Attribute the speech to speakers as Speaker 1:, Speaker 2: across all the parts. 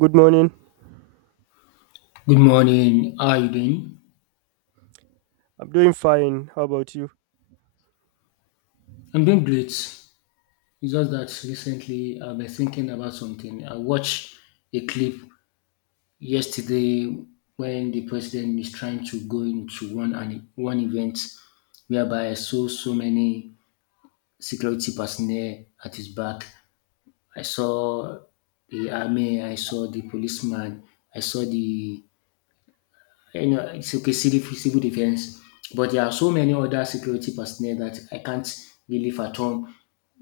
Speaker 1: Good morning.
Speaker 2: Good morning. How are you doing?
Speaker 1: I'm doing fine. How about you?
Speaker 2: I'm doing great. It's just that recently I've been thinking about something. I watched a clip yesterday when the president is trying to go into one event whereby I saw so many security personnel at his back. I saw the army, I saw the policeman, I saw the it's okay, civil defense. But there are so many other security personnel that I can't really fathom.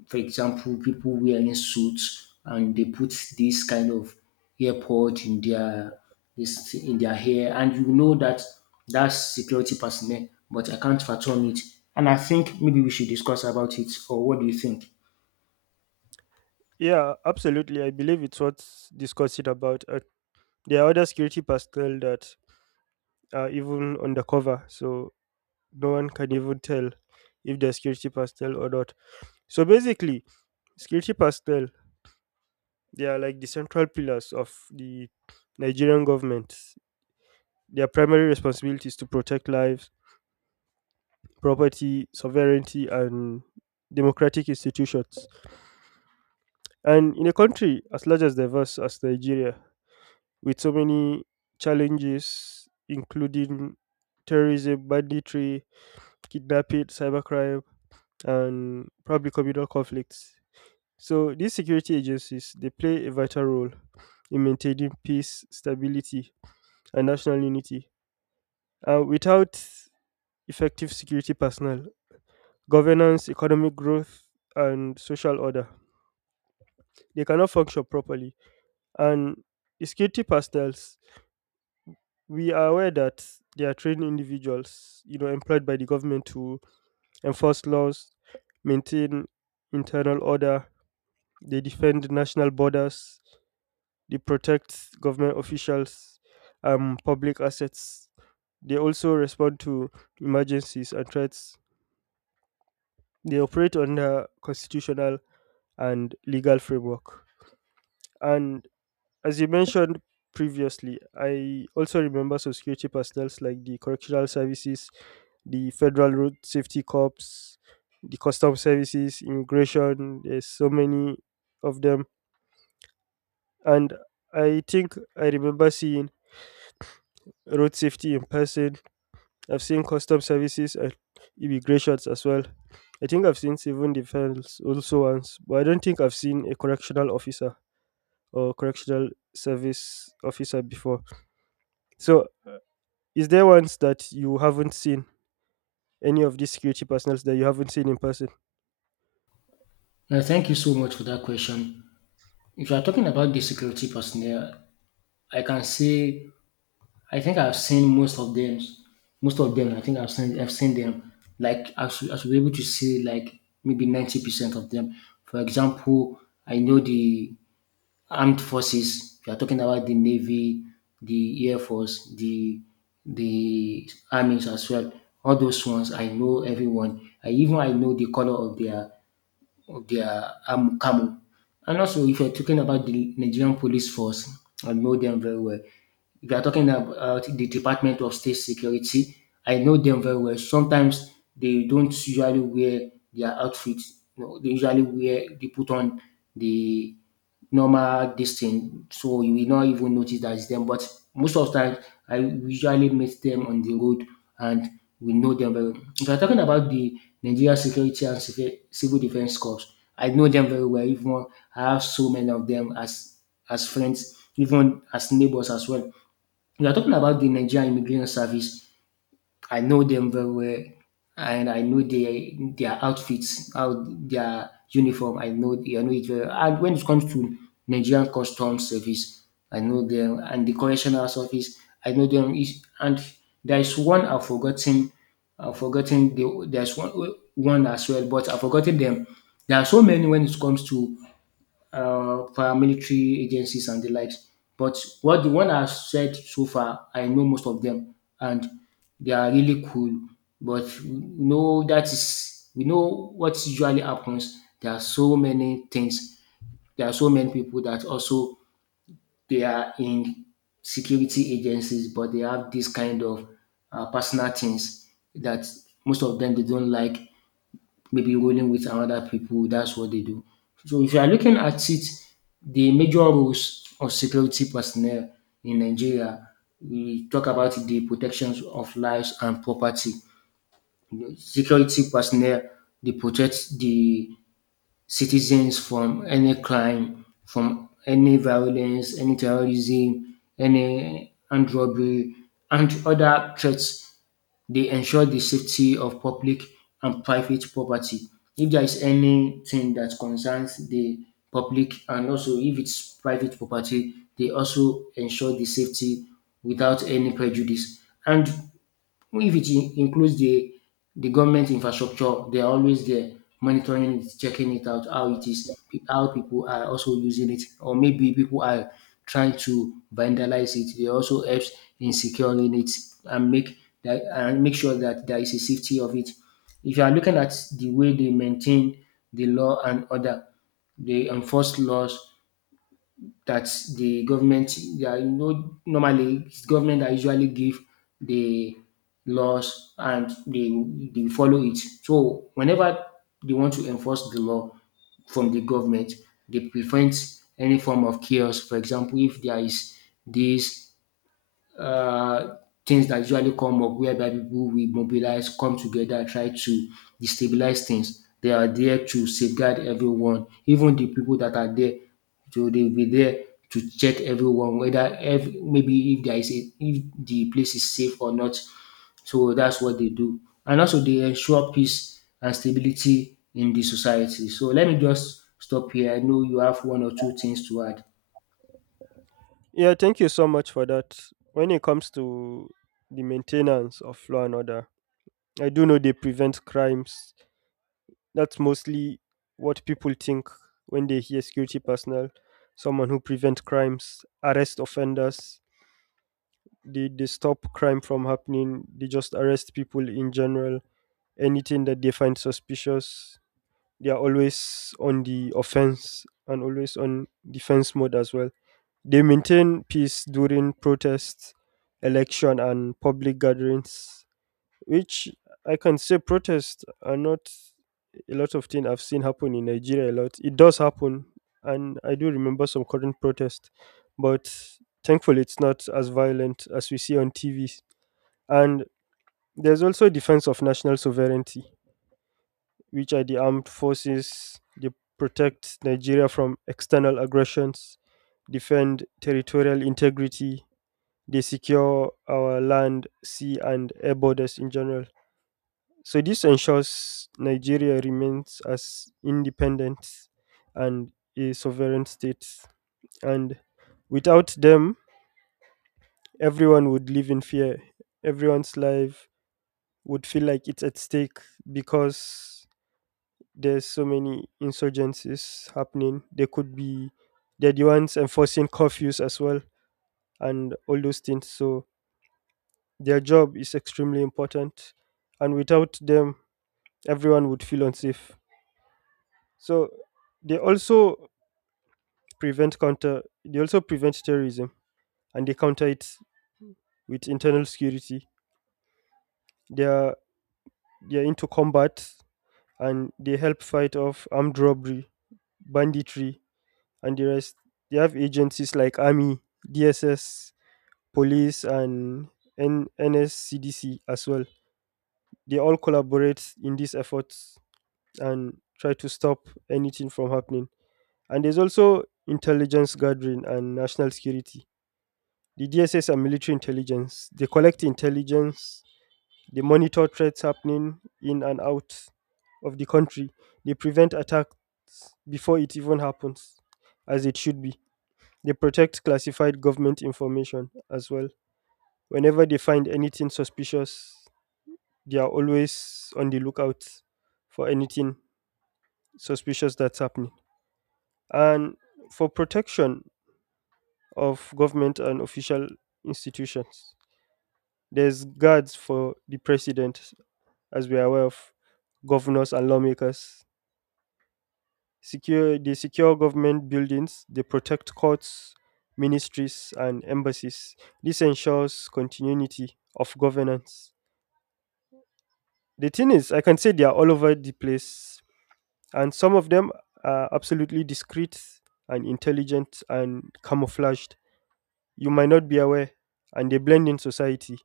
Speaker 2: For example, people wearing suits and they put this kind of earpod in their hair, and you know that's security personnel, but I can't fathom it. And I think maybe we should discuss about it, or what do you think?
Speaker 1: Yeah, absolutely. I believe it's worth discussing about. There are other security personnel that are even undercover, so no one can even tell if they're security personnel or not. So basically, security personnel. They are like the central pillars of the Nigerian government. Their primary responsibility is to protect lives, property, sovereignty, and democratic institutions. And in a country as large as diverse as Nigeria, with so many challenges, including terrorism, banditry, kidnapping, cybercrime, and probably communal conflicts. So these security agencies they play a vital role in maintaining peace, stability, and national unity. Without effective security personnel, governance, economic growth, and social order, they cannot function properly. And the security personnel, we are aware that they are trained individuals, employed by the government to enforce laws, maintain internal order, they defend national borders, they protect government officials, public assets. They also respond to emergencies and threats. They operate under constitutional and legal framework. And as you mentioned previously, I also remember some security personnel like the correctional services, the federal road safety corps, the custom services, immigration. There's so many of them, and I think I remember seeing road safety in person. I've seen custom services and immigrations as well. I think I've seen civil defense also once, but I don't think I've seen a correctional officer. Or correctional service officer before. So, is there ones that you haven't seen? Any of these security personnel that you haven't seen in person?
Speaker 2: Now, thank you so much for that question. If you are talking about the security personnel, I can say I think I've seen most of them. Most of them, I think I've seen. I've seen them. Like I should be able to see like maybe 90% of them. For example, I know the armed forces. We are talking about the navy, the air force, the armies as well. All those ones, I know everyone. I even I know the color of their arm camo. And also, if you're talking about the Nigerian police force, I know them very well. If you're talking about the Department of State Security, I know them very well. Sometimes they don't usually wear their outfits. No, they put on the normal distance, so you will not even notice that it's them. But most of the time, I usually meet them on the road, and we know them very well. If you're talking about the Nigeria Security and Civil Defense Corps, I know them very well. Even I have so many of them as friends, even as neighbors as well. If you're talking about the Nigerian Immigration Service, I know them very well, and I know their outfits, how their uniform. I know it very well. And when it comes to Nigerian Customs Service, I know them, and the Correctional Service, I know them. Is and there is one I've forgotten. I've forgotten there's one as well, but I've forgotten them. There are so many when it comes to paramilitary agencies and the likes. But what the one I've said so far, I know most of them, and they are really cool. But we know what usually happens. There are so many things. There are so many people that also they are in security agencies, but they have this kind of personal things that most of them they don't like maybe rolling with another people. That's what they do. So if you are looking at it, the major roles of security personnel in Nigeria, we talk about the protections of lives and property. Security personnel, they protect the citizens from any crime, from any violence, any terrorism, any armed robbery, and other threats. They ensure the safety of public and private property. If there is anything that concerns the public and also if it's private property, they also ensure the safety without any prejudice. And well, if it includes the government infrastructure, they are always there monitoring it, checking it out, how it is, how people are also using it, or maybe people are trying to vandalize it. They also helps in securing it and make sure that there is a safety of it. If you are looking at the way they maintain the law and order, they enforce laws that the government they are you know normally it's government that usually give the laws, and they follow it. So whenever they want to enforce the law from the government, they prevent any form of chaos. For example, if there is this uh, things that usually come up whereby people will mobilize, come together, try to destabilize things. They are there to safeguard everyone, even the people that are there. So they will be there to check everyone, whether maybe if there is if the place is safe or not. So that's what they do. And also they ensure peace and stability in the society. So let me just stop here. I know you have one or two things to add.
Speaker 1: Yeah, thank you so much for that. When it comes to the maintenance of law and order, I do know they prevent crimes. That's mostly what people think when they hear security personnel, someone who prevent crimes, arrest offenders. They stop crime from happening. They just arrest people in general. Anything that they find suspicious. They are always on the offense and always on defense mode as well. They maintain peace during protests, election, and public gatherings, which I can say protests are not a lot of things I've seen happen in Nigeria a lot. It does happen, and I do remember some current protest, but thankfully it's not as violent as we see on TV. And there's also defense of national sovereignty which are the armed forces. They protect Nigeria from external aggressions, defend territorial integrity, they secure our land, sea, and air borders in general. So, this ensures Nigeria remains as independent and a sovereign state. And without them, everyone would live in fear. Everyone's life would feel like it's at stake because there's so many insurgencies happening. They could be they're the ones enforcing curfews as well and all those things. So their job is extremely important, and without them, everyone would feel unsafe. So they also prevent counter. They also prevent terrorism and they counter it with internal security. They are they are into combat and they help fight off armed robbery, banditry, and the rest. They have agencies like army, DSS, police and NSCDC as well. They all collaborate in these efforts and try to stop anything from happening. And there's also intelligence gathering and national security. The DSS and military intelligence, they collect intelligence, they monitor threats happening in and out of the country. They prevent attacks before it even happens, as it should be. They protect classified government information as well. Whenever they find anything suspicious, they are always on the lookout for anything suspicious that's happening. And for protection of government and official institutions, there's guards for the president, as we are aware of, governors and lawmakers. Secure they secure government buildings, they protect courts, ministries and embassies. This ensures continuity of governance. The thing is, I can say they are all over the place and some of them are absolutely discreet and intelligent and camouflaged. You might not be aware, and they blend in society.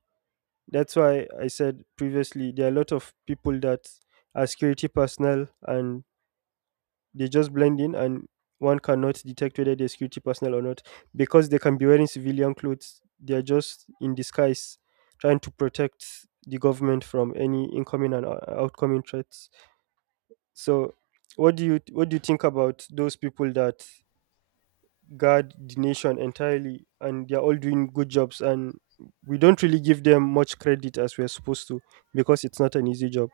Speaker 1: That's why I said previously there are a lot of people that are security personnel and they just blend in, and one cannot detect whether they're security personnel or not because they can be wearing civilian clothes. They are just in disguise, trying to protect the government from any incoming and outcoming threats. So, what do you think about those people that guard the nation entirely and they're all doing good jobs and we don't really give them much credit as we're supposed to because it's not an easy job.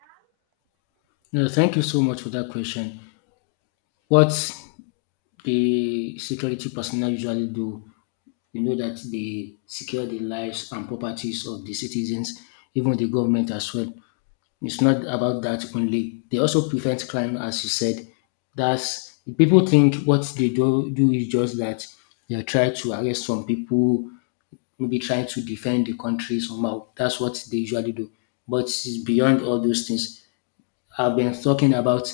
Speaker 2: No, thank you so much for that question. What the security personnel usually do. You know that they secure the lives and properties of the citizens, even the government as well. It's not about that only. They also prevent crime, as you said. That's people think what they do is just that they try to arrest some people, maybe trying to defend the country somehow. That's what they usually do. But it's beyond all those things I've been talking about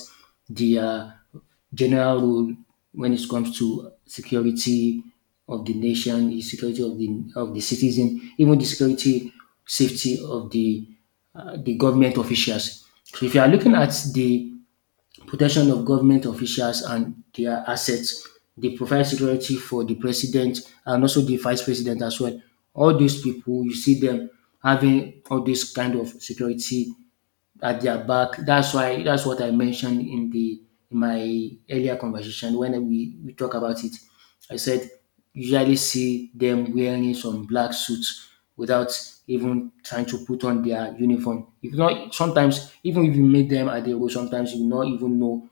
Speaker 2: the general rule when it comes to security of the nation, the security of the citizen, even the security safety of the government officials. So if you are looking at the protection of government officials and their assets, they provide security for the president and also the vice president as well. All these people, you see them having all this kind of security at their back. That's what I mentioned in the in my earlier conversation when we talk about it. I said usually see them wearing some black suits without even trying to put on their uniform. If not sometimes even if you meet them at the road, sometimes you not even know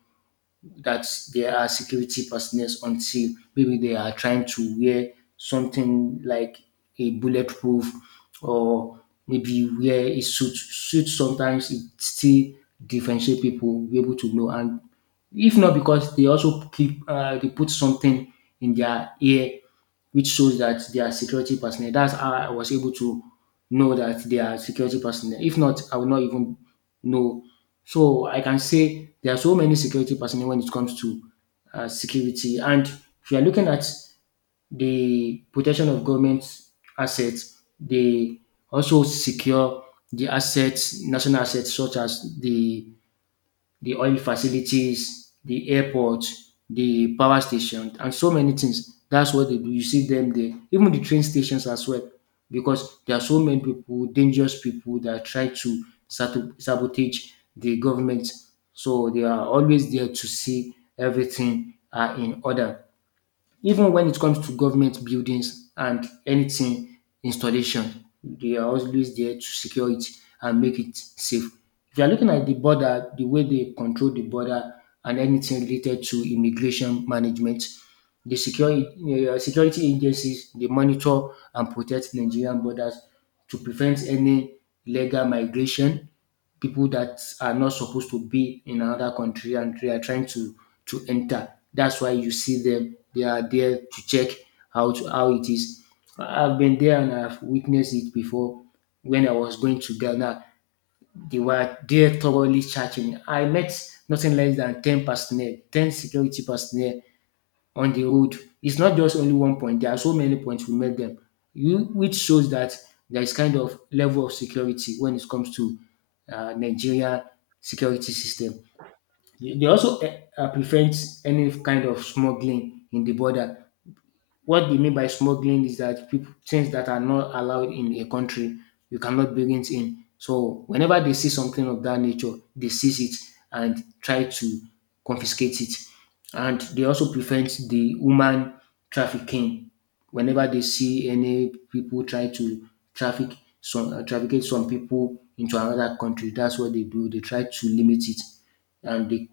Speaker 2: that there are security personnel until maybe they are trying to wear something like a bulletproof or maybe wear a suit. Suit sometimes it still differentiate people, be able to know. And if not because they also keep they put something in their ear which shows that they are security personnel. That's how I was able to know that they are security personnel. If not, I would not even know. So I can say there are so many security personnel when it comes to security. And if you are looking at the protection of government assets, they also secure the assets, national assets such as the oil facilities, the airport, the power station and so many things. That's what they do. You see them there. Even the train stations as well, because there are so many people, dangerous people that try to sabotage the government. So they are always there to see everything are in order. Even when it comes to government buildings and anything installation, they are always there to secure it and make it safe. If you are looking at the border, the way they control the border and anything related to immigration management, the security agencies, they monitor and protect Nigerian borders to prevent any illegal migration, people that are not supposed to be in another country and they are trying to enter. That's why you see them. They are there to check how it is. I've been there and I've witnessed it before. When I was going to Ghana, they were there thoroughly charging. I met nothing less than 10 personnel, 10 security personnel on the road. It's not just only one point. There are so many points we met them, you, which shows that there is kind of level of security when it comes to Nigeria security system. They also prevent any kind of smuggling in the border. What they mean by smuggling is that people, things that are not allowed in a country, you cannot bring it in. So whenever they see something of that nature, they seize it and try to confiscate it. And they also prevent the human trafficking. Whenever they see any people try to trafficate some people into another country, that's what they do. They try to limit it and they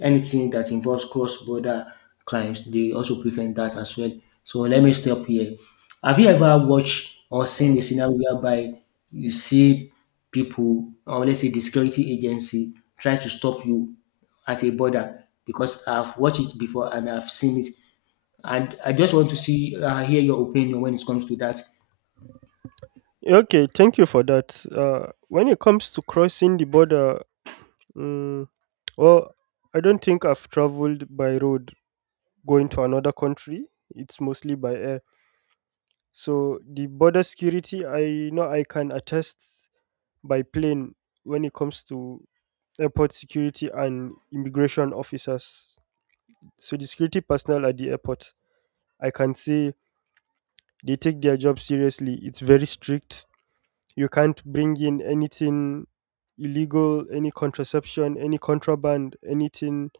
Speaker 2: anything that involves cross-border crimes, they also prevent that as well. So let me stop here. Have you ever watched or seen a scenario whereby you see people, or let's say the security agency, try to stop you at a border? Because I've watched it before and I've seen it. And I just want to hear your opinion when it comes to that.
Speaker 1: Okay, thank you for that. When it comes to crossing the border, mm well, I don't think I've traveled by road going to another country. It's mostly by air. So the border security, I know I can attest by plane when it comes to airport security and immigration officers. So the security personnel at the airport, I can say they take their job seriously. It's very strict. You can't bring in anything illegal, any contraception, any contraband, anything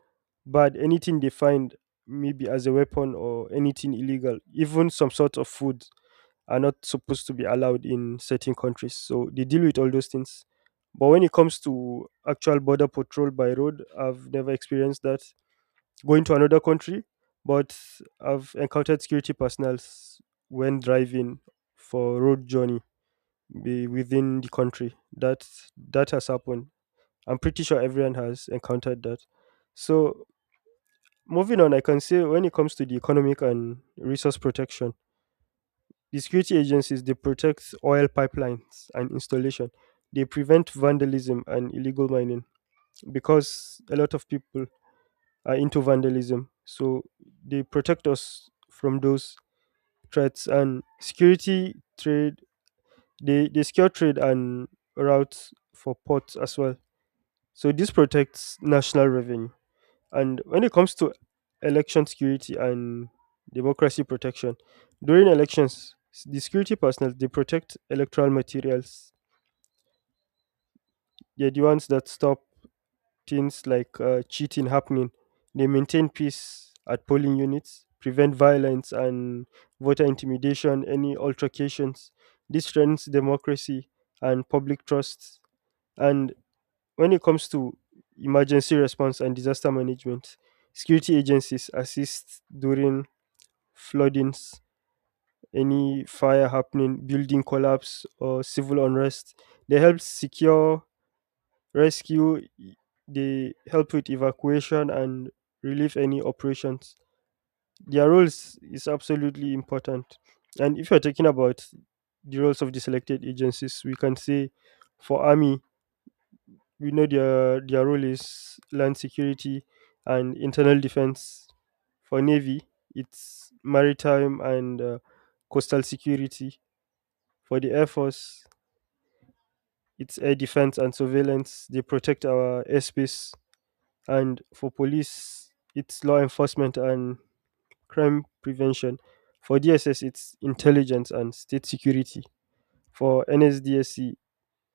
Speaker 1: bad, anything they find maybe as a weapon or anything illegal, even some sort of food are not supposed to be allowed in certain countries. So they deal with all those things. But when it comes to actual border patrol by road, I've never experienced that. Going to another country, but I've encountered security personnel when driving for road journey be within the country. That that has happened. I'm pretty sure everyone has encountered that. So moving on, I can say when it comes to the economic and resource protection, the security agencies they protect oil pipelines and installation. They prevent vandalism and illegal mining because a lot of people are into vandalism. So they protect us from those threats and security trade they secure trade and routes for ports as well. So this protects national revenue. And when it comes to election security and democracy protection, during elections, the security personnel they protect electoral materials. They're the ones that stop things like cheating happening. They maintain peace at polling units, prevent violence and voter intimidation, any altercations. This strengthens democracy and public trust. And when it comes to emergency response and disaster management, security agencies assist during floodings, any fire happening, building collapse, or civil unrest. They help secure rescue, they help with evacuation and relief. Any operations. Their roles is absolutely important. And if you're talking about the roles of the selected agencies, we can say for army, we know their role is land security and internal defense. For navy, it's maritime and coastal security. For the air force, it's air defense and surveillance. They protect our airspace. And for police, it's law enforcement and crime prevention. For DSS, it's intelligence and state security. For NSDSC,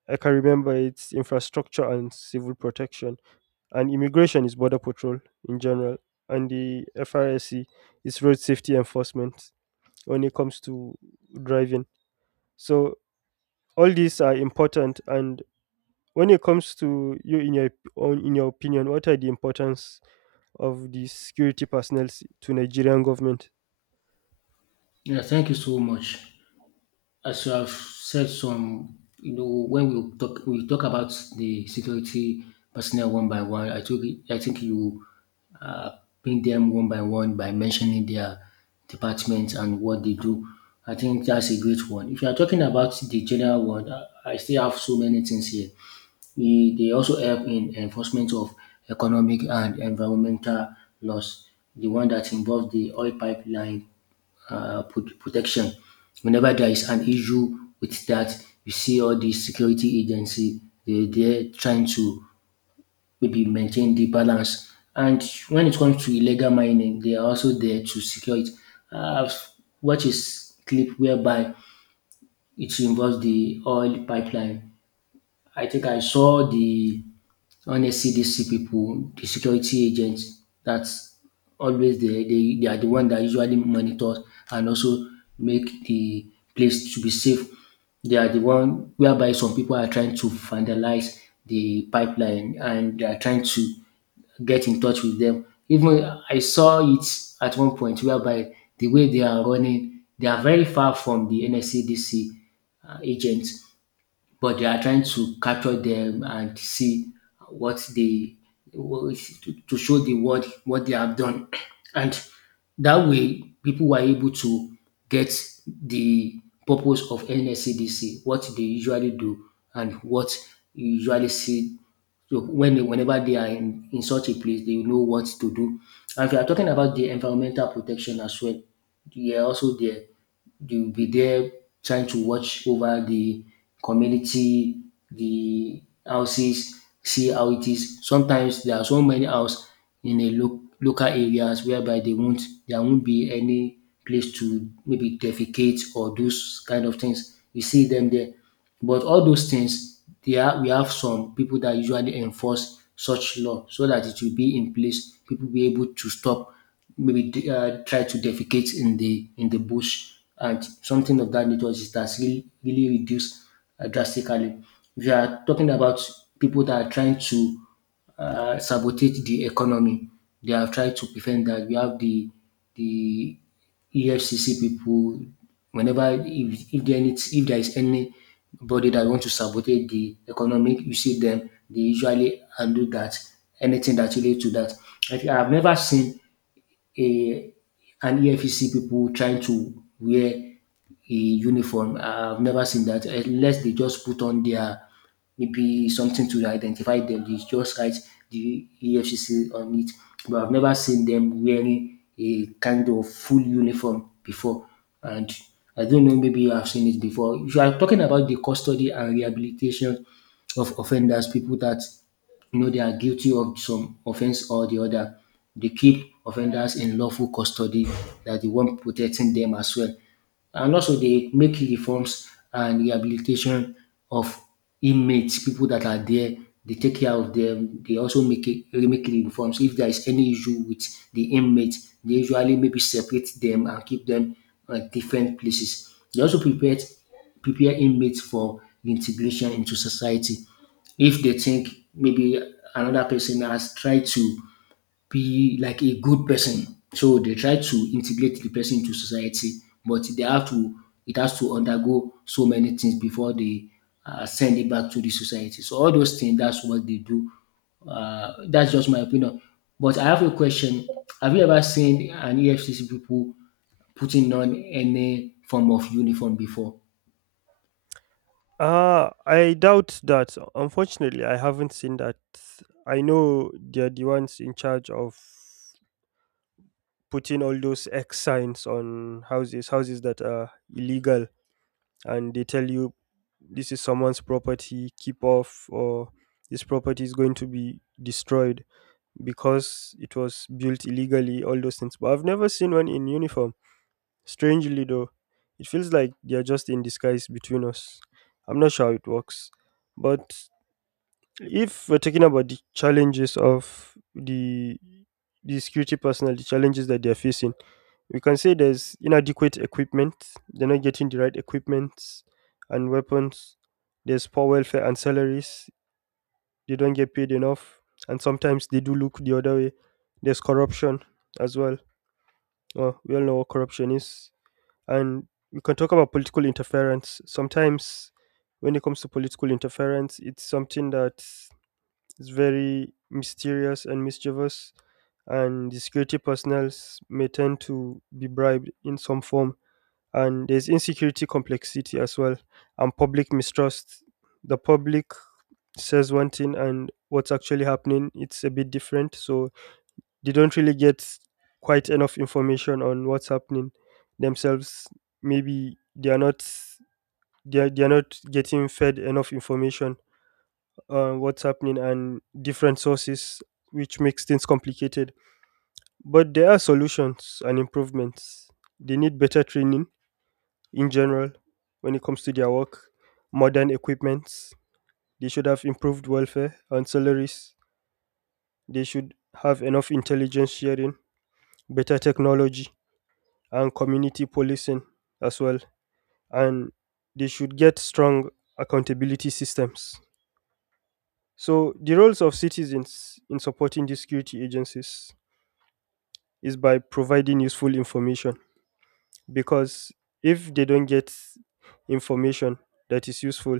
Speaker 1: I can remember it's infrastructure and civil protection and immigration is border patrol in general and the FRSC is road safety enforcement when it comes to driving. So all these are important and when it comes to you in your own in your opinion, what are the importance of the security personnel to Nigerian government?
Speaker 2: Yeah, thank you so much. As you have said some, when we talk about the security personnel one by one, I think you uh, bring them one by one by mentioning their departments and what they do. I think that's a great one. If you are talking about the general one, I still have so many things here. They also help in enforcement of economic and environmental laws. The one that involves the oil pipeline protection. Whenever there is an issue with that, you see all the security agency they're trying to maybe maintain the balance. And when it comes to illegal mining, they are also there to secure it. Uh, what is clip whereby It involves the oil pipeline. I think I saw the Honestly, these see people, the security agents, that's always they are the one that usually monitor and also make the place to be safe. They are the one whereby some people are trying to vandalize the pipeline and they are trying to get in touch with them. Even I saw it at one point whereby the way they are running, they are very far from the NSCDC agents, but they are trying to capture them and see what they to show the world what they have done and that way people were able to get the purpose of NSCDC, what they usually do and what you usually see. So when they, whenever they are in such a place, they know what to do. And if you are talking about the environmental protection as well, they are also there. They'll be there trying to watch over the community, the houses, see how it is. Sometimes there are so many houses in a local areas whereby they won't there won't be any place to maybe defecate or those kind of things. You see them there. But all those things, they are, we have some people that usually enforce such law so that it will be in place. People be able to stop maybe try to defecate in the bush, and something of that nature is that's really really reduced drastically. If you are talking about people that are trying to sabotage the economy, they have tried to prevent that. We have the EFCC people. Whenever if there needs, if there is anybody that want to sabotage the economy, you see them. They usually undo that, anything that relates to that. Like, I think I've never seen a, and EFCC people trying to wear a uniform. I've never seen that unless they just put on their maybe something to identify them. They just write the EFCC on it. But I've never seen them wearing a kind of full uniform before. And I don't know, maybe I've seen it before. If you are talking about the custody and rehabilitation of offenders, people that, you know, they are guilty of some offense or the other, they keep offenders in lawful custody, that the one protecting them as well. And also dey make reforms and rehabilitation of inmates, pipu dat are there, dey take care of dem, dey also make it make reforms if there is any issue wit de inmate. Dey usually maybe separate dem and keep dem on different places. Dey also prepare inmate for integration into society if dey think maybe another person has tried to be like a good person. So they try to integrate the person to society, but they have to, it has to undergo so many things before they send it back to the society. So all those things, that's what they do. That's just my opinion. But I have a question: have you ever seen an EFCC people putting on any form of uniform before?
Speaker 1: Ah, I doubt that. Unfortunately, I haven't seen that. I know they're the ones in charge of putting all those X signs on houses, houses that are illegal, and they tell you this is someone's property, keep off, or this property is going to be destroyed because it was built illegally, all those things. But I've never seen one in uniform. Strangely, though, it feels like they're just in disguise between us. I'm not sure how it works. But if we're talking about the challenges of the security personnel, the challenges that they're facing, we can say there's inadequate equipment, they're not getting the right equipment and weapons. There's poor welfare and salaries, they don't get paid enough, and sometimes they do look the other way. There's corruption as well. Well, we all know what corruption is. And we can talk about political interference. Sometimes, when it comes to political interference, it's something that is very mysterious and mischievous, and the security personnel may tend to be bribed in some form and there's insecurity complexity as well and public mistrust the public says one thing and what's actually happening it's a bit different so they don't really get quite enough information on what's happening themselves maybe they are not getting fed enough information on what's happening and different sources which makes things complicated but there are solutions and improvements they need better training in general when it comes to their work, modern equipments. They should have improved welfare and salaries. They should have enough intelligence sharing, better technology, and community policing as well. And they should get strong accountability systems. So, the roles of citizens in supporting the security agencies is by providing useful information because if they don't get information that is useful,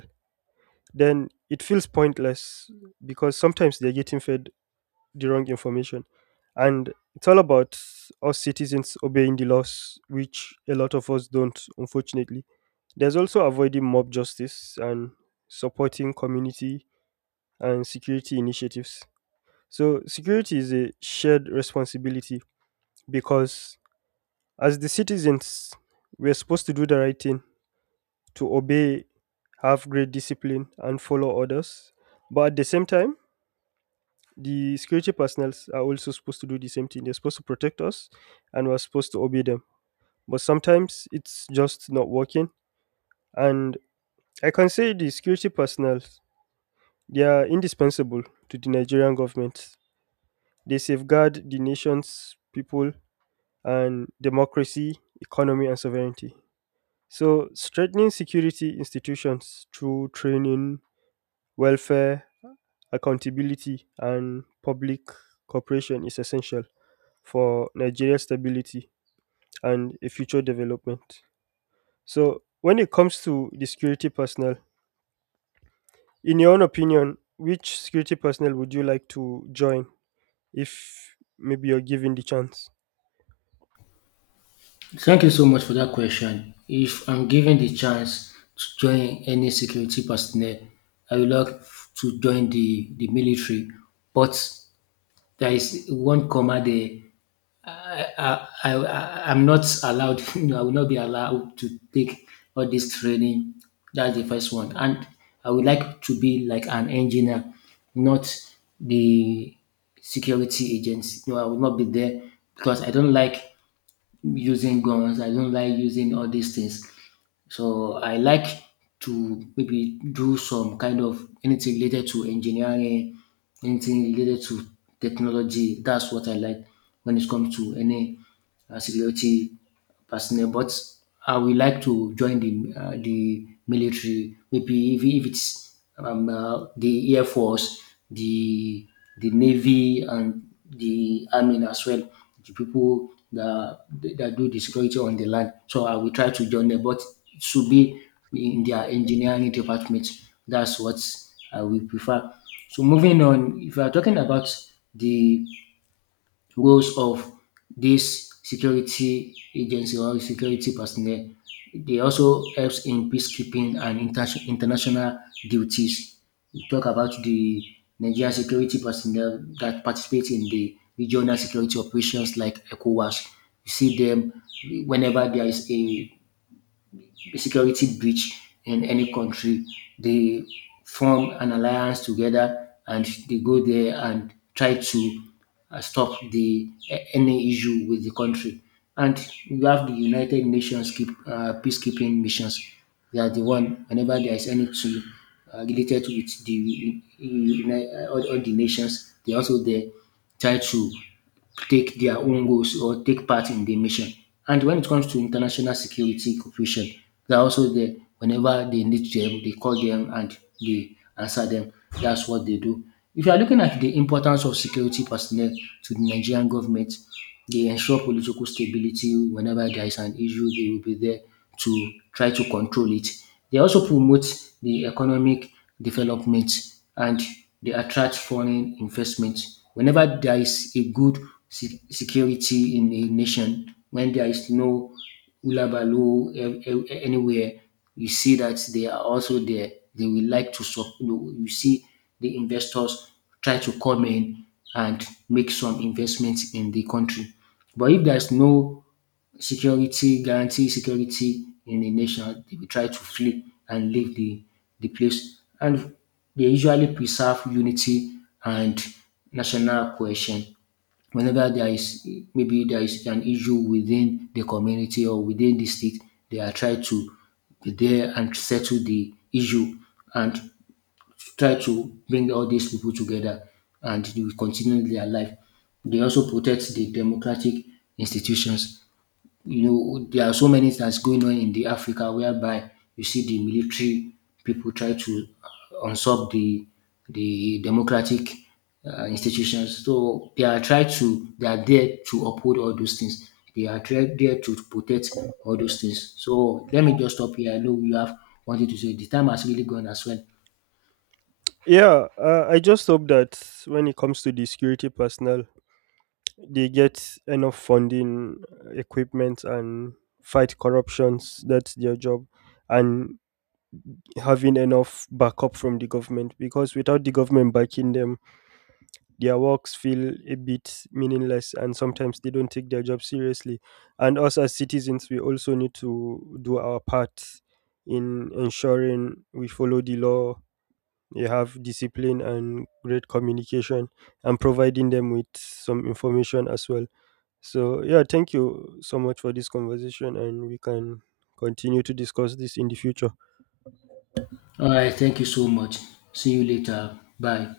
Speaker 1: then it feels pointless because sometimes they're getting fed the wrong information. And it's all about us citizens obeying the laws, which a lot of us don't, unfortunately. There's also avoiding mob justice and supporting community and security initiatives. So, security is a shared responsibility because as the citizens, we're supposed to do the right thing, to obey, have great discipline, and follow orders. But at the same time, the security personnel are also supposed to do the same thing. They're supposed to protect us and we're supposed to obey them. But sometimes it's just not working. And I can say the security personnel, they are indispensable to the Nigerian government. They safeguard the nation's people and democracy, economy, and sovereignty. So, strengthening security institutions through training, welfare, accountability, and public cooperation is essential for Nigeria's stability and a future development. So, when it comes to the security personnel, in your own opinion, which security personnel would you like to join if maybe you're given the chance?
Speaker 2: Thank you so much for that question. If I'm given the chance to join any security personnel, I would like to join the military. But there is one comma there. I'm not allowed, you know, I will not be allowed to take all this training. That's the first one. And I would like to be like an engineer, not the security agents. No, I will not be there because I don't like using guns. I don't like using all these things. So I like to maybe do some kind of anything related to engineering, anything related to technology. That's what I like when it comes to any security personnel, but I would like to join the military. Maybe if it's the air force, the the navy, and the army as well. The people that do the security on the land. So I will try to join them, but it should be in their engineering department. That's what I will prefer. So moving on, if you are talking about the roles of these security agency or security personnel. They also helps in peacekeeping and international duties. We talk about the Nigerian security personnel that participate in the regional security operations like ECOWAS. You see them whenever there is a security breach in any country, they form an alliance together and they go there and try to stop the any issue with the country. And you have the United Nations peacekeeping missions. They are the one whenever there is any issue related with the all the nations, they also there try to take their own goals or take part in the mission. And when it comes to international security cooperation, they're also there. Whenever they need them, they call them and they answer them. That's what they do. If you are looking at the importance of security personnel to the Nigerian government, they ensure political stability. Whenever there is an issue, they will be there to try to control it. They also promote the economic development, and they attract foreign investment. Whenever there is a good security in a nation, when there is no hullabaloo anywhere. You see that they are also there. They will like to you know, you see the investors try to come in and make some investments in the country. But if there's no security guarantee, security in a nation, they will try to flee and leave the place. And they usually preserve unity and national cohesion whenever there is maybe there is an issue within the community or within the state, they are trying to be there and settle the issue and try to bring all these people together and they will continue their life. They also protect the democratic institutions. You know, there are so many things going on in the Africa whereby you see the military people try to usurp the democratic institutions. So they are try to they are there to uphold all those things. There to protect all those things. So let me just stop here. I know you have wanted to say the time has really gone as well.
Speaker 1: Yeah, I just hope that when it comes to the security personnel, they get enough funding, equipment, and fight corruptions. That's their job, and having enough backup from the government because without the government backing them, their works feel a bit meaningless and sometimes they don't take their job seriously. And us as citizens, we also need to do our part in ensuring we follow the law, we have discipline and great communication, and providing them with some information as well. So, yeah, thank you so much for this conversation, and we can continue to discuss this in the future.
Speaker 2: All right, thank you so much. See you later. Bye.